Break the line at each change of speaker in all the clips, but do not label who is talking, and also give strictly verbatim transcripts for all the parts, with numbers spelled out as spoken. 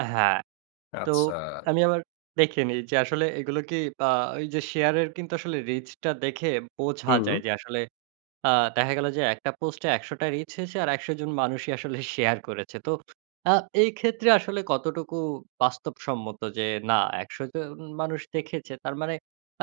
আ হ্যাঁ। তো
আচ্ছা।
আমি আবার দেখে নিই যে, আসলে এগুলো কি আ ওই যে, শেয়ারের কিন্তু আসলে রিচটা দেখে বোঝা যায়
হুম।
যে, আসলে আ দেখা গেল যে, একটা পোস্টে একশটা রিচ হয়েছে আর একশ জন মানুষই আসলে শেয়ার করেছে। তো আ এই ক্ষেত্রে আসলে কতটুকু বাস্তবসম্মত যে, না, একশ জন মানুষ দেখেছে, তার মানে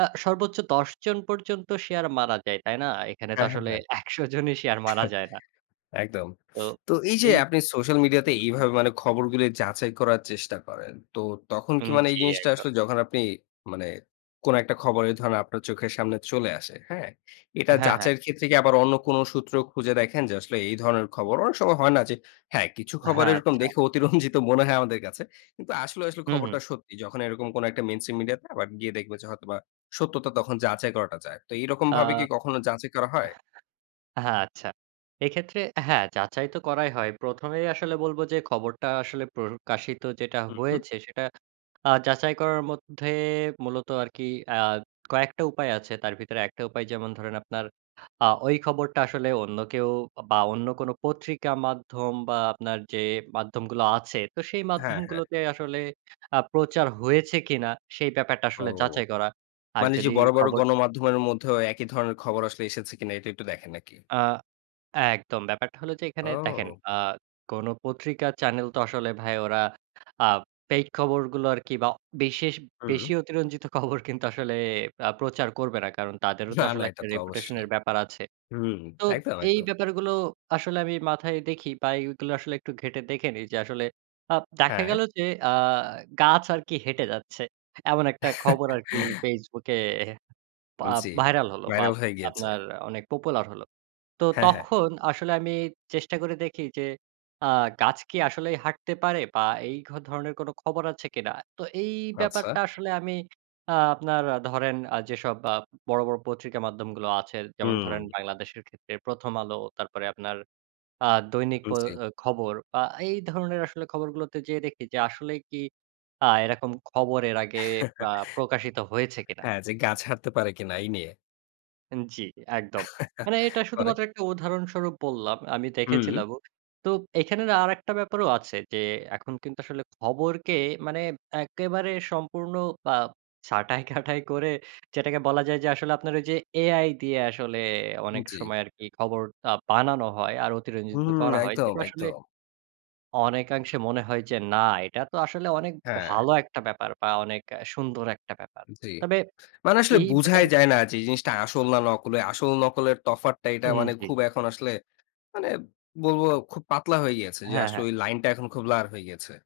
আ সর্বোচ্চ দশ জন পর্যন্ত শেয়ার মানা যায়। তাই না? এখানে তো
হ্যাঁ, হ্যাঁ,
আসলে
হ্যাঁ।
একশ জনই শেয়ার মারা যায় না।
একদম।
তো
তো এই যে,
এই
আপনি সোশ্যাল মিডিয়াতে
[unintelligible]
এইভাবে মানে খবরগুলো যাচাই করার চেষ্টা করেন। তো তখন কি
হুম,
মানে এই
জি,
জিনিসটা
একদম।
আসলে যখন আপনি মানে কোনো একটা খবরে ধরনে আপনার চোখের সামনে চলে আসে। হ্যাঁ? এটা
হ্যাঁ, হ্যাঁ।
যাচাইয়ের ক্ষেত্রে কি আবার অন্য কোনো সূত্র খুঁজে দেখেন যে, আসলে এই ধরনের খবর অনেক সময় হয় না যে হ্যাঁ, কিছু খবর
হ্যাঁ,
এরকম
আচ্ছা।
দেখে অতিরঞ্জিত মনে হয় আমাদের কাছে। কিন্তু আসলে, আসলে
হুম, হুম।
খবরটা সত্যি। যখন এরকম কোনো একটা মেইনস্ট্রিম মিডিয়াতে আবার গিয়ে দেখব যে, হয়তোবা সত্যতা তখন যাচাই করাটা যায়। তো
আ
এরকমভাবে কি কখনো যাচাই করা হয়?
হ্যাঁ, আচ্ছা। এক্ষেত্রে হ্যাঁ, যাচাই তো করাই হয়। প্রথমেই আসলে বলব যে, খবরটা আসলে প্রকাশিত যেটা
হুম, হুম।
হয়েছে, সেটা আ যাচাই করার মধ্যে মূলত আরকি আ কয়েকটা উপায় আছে। তার ভিতরে একটা উপায় যেমন ধরেন আপনার আ ওই খবরটা আসলে অন্য কেউ বা অন্য কোনো পত্রিকা মাধ্যম বা আপনার যে, মাধ্যমগুলো আছে, তো সেই
হ্যাঁ, হ্যাঁ।
মাধ্যমগুলোতে আসলে আ প্রচার হয়েছে কিনা, সেই ব্যাপারটা
ও।
আসলে যাচাই করা। আর
মানে যে,
যদি
বড়, বড়
খবর
গণমাধ্যমের মধ্যেও একই ধরনের খবর আসলে এসেছে কিনা, এটা একটু দেখেন নাকি?
আ একদম। ব্যাপারটা হলো যে, এখানে দেখেন,
ও!
আ কোনো পত্রিকা চ্যানেল তো আসলে ভাই ওরা আ ফেইক খবরগুলো আরকি বা বিশেষ, বেশি
হুম।
অতিরঞ্জিত খবর কিন্তু আসলে আ প্রচার করবে না। কারণ তাদেরও তো
না,
আসলে
না এটা
একটা
তো অবশ্যই।
রেপুটেশনের ব্যাপার আছে।
হুম,
তো
একদম,
এই
একদম।
ব্যাপারগুলো আসলে আমি মাথায় দেখি বা এগুলো আসলে একটু ঘেঁটে দেখে নিই যে, আসলে আ দেখা
হ্যাঁ।
গেল যে, আ গাছ আরকি হেঁটে যাচ্ছে। এমন একটা খবর আরকি ফেসবুকে পা
উম জি।
ভাইরাল হলো বা
ভাইরাল হয়ে গিয়েছে।
আপনার অনেক পপুলার হলো। তো
হ্যাঁ, হ্যাঁ।
তখন আসলে আমি চেষ্টা করে দেখি যে, আ গাছ কি আসলেই হাঁটতে পারে বা এই ঘ ধরনের কোনো খবর আছে কিনা? তো এই
আচ্ছা।
ব্যাপারটা আসলে আমি আ আপনার ধরেন আ যেসব আ বড়, বড় পত্রিকা মাধ্যমগুলো আছে; যেমন ধরেন
হুম।
বাংলাদেশের ক্ষেত্রে প্রথম আলো, তারপরে আপনার আ দৈনিক
উম
প্রয়ো
জি।
অ খবর বা এই ধরণের আসলে খবরগুলোতে যেয়ে দেখি যে, আসলেই কি আ এরকম খবর এর আগে আ প্রকাশিত হয়েছে কিনা?
হ্যা, যে, গাছ হাঁটতে পারে কিনা এই নিয়ে।
উন জি, একদম। মানে এটা
পরে?
শুধুমাত্র একটা উদাহরণস্বরূপ বললাম। আমি
হুম।
দেখেছিলামও। তো এখানে না আরেকটা ব্যাপারও আছে যে, এখন কিন্তু আসলে খবরকে মানে একেবারে সম্পূর্ণ আ ছাঁটাই কাটাই করে যেটাকে বলা যায় যে, আসলে আপনার ওই যে, এ-আই দিয়ে আসলে
হুম,
অনেক
জি।
সময় আরকি খবর আ বানানো হয় আর
উম
অতিরঞ্জিত
হুম, হুম,
করা হয়।
একদম,
এটা আসলে
একদম।
অনেকাংশে মনে হয় যে, না, এটা তো আসলে অনেক
হ্যাঁ।
ভালো একটা ব্যাপার বা অনেক সুন্দর একটা ব্যাপার।
জি।
তবে
মানে আসলে
এই
বুঝাই
ব্যাপার
যায় না যে, এই জিনিসটা আসল না নকল। আসল-নকলের তফাতটা, এইটা
উম
মানে
জি।
খুব এখন আসলে মানে বলব খুব পাতলা হয়ে গিয়েছে যে,
হ্যাঁ,
আসলে
হ্যাঁ।
ওই লাইনটা এখন খুব ব্লার হয়ে গিয়েছে।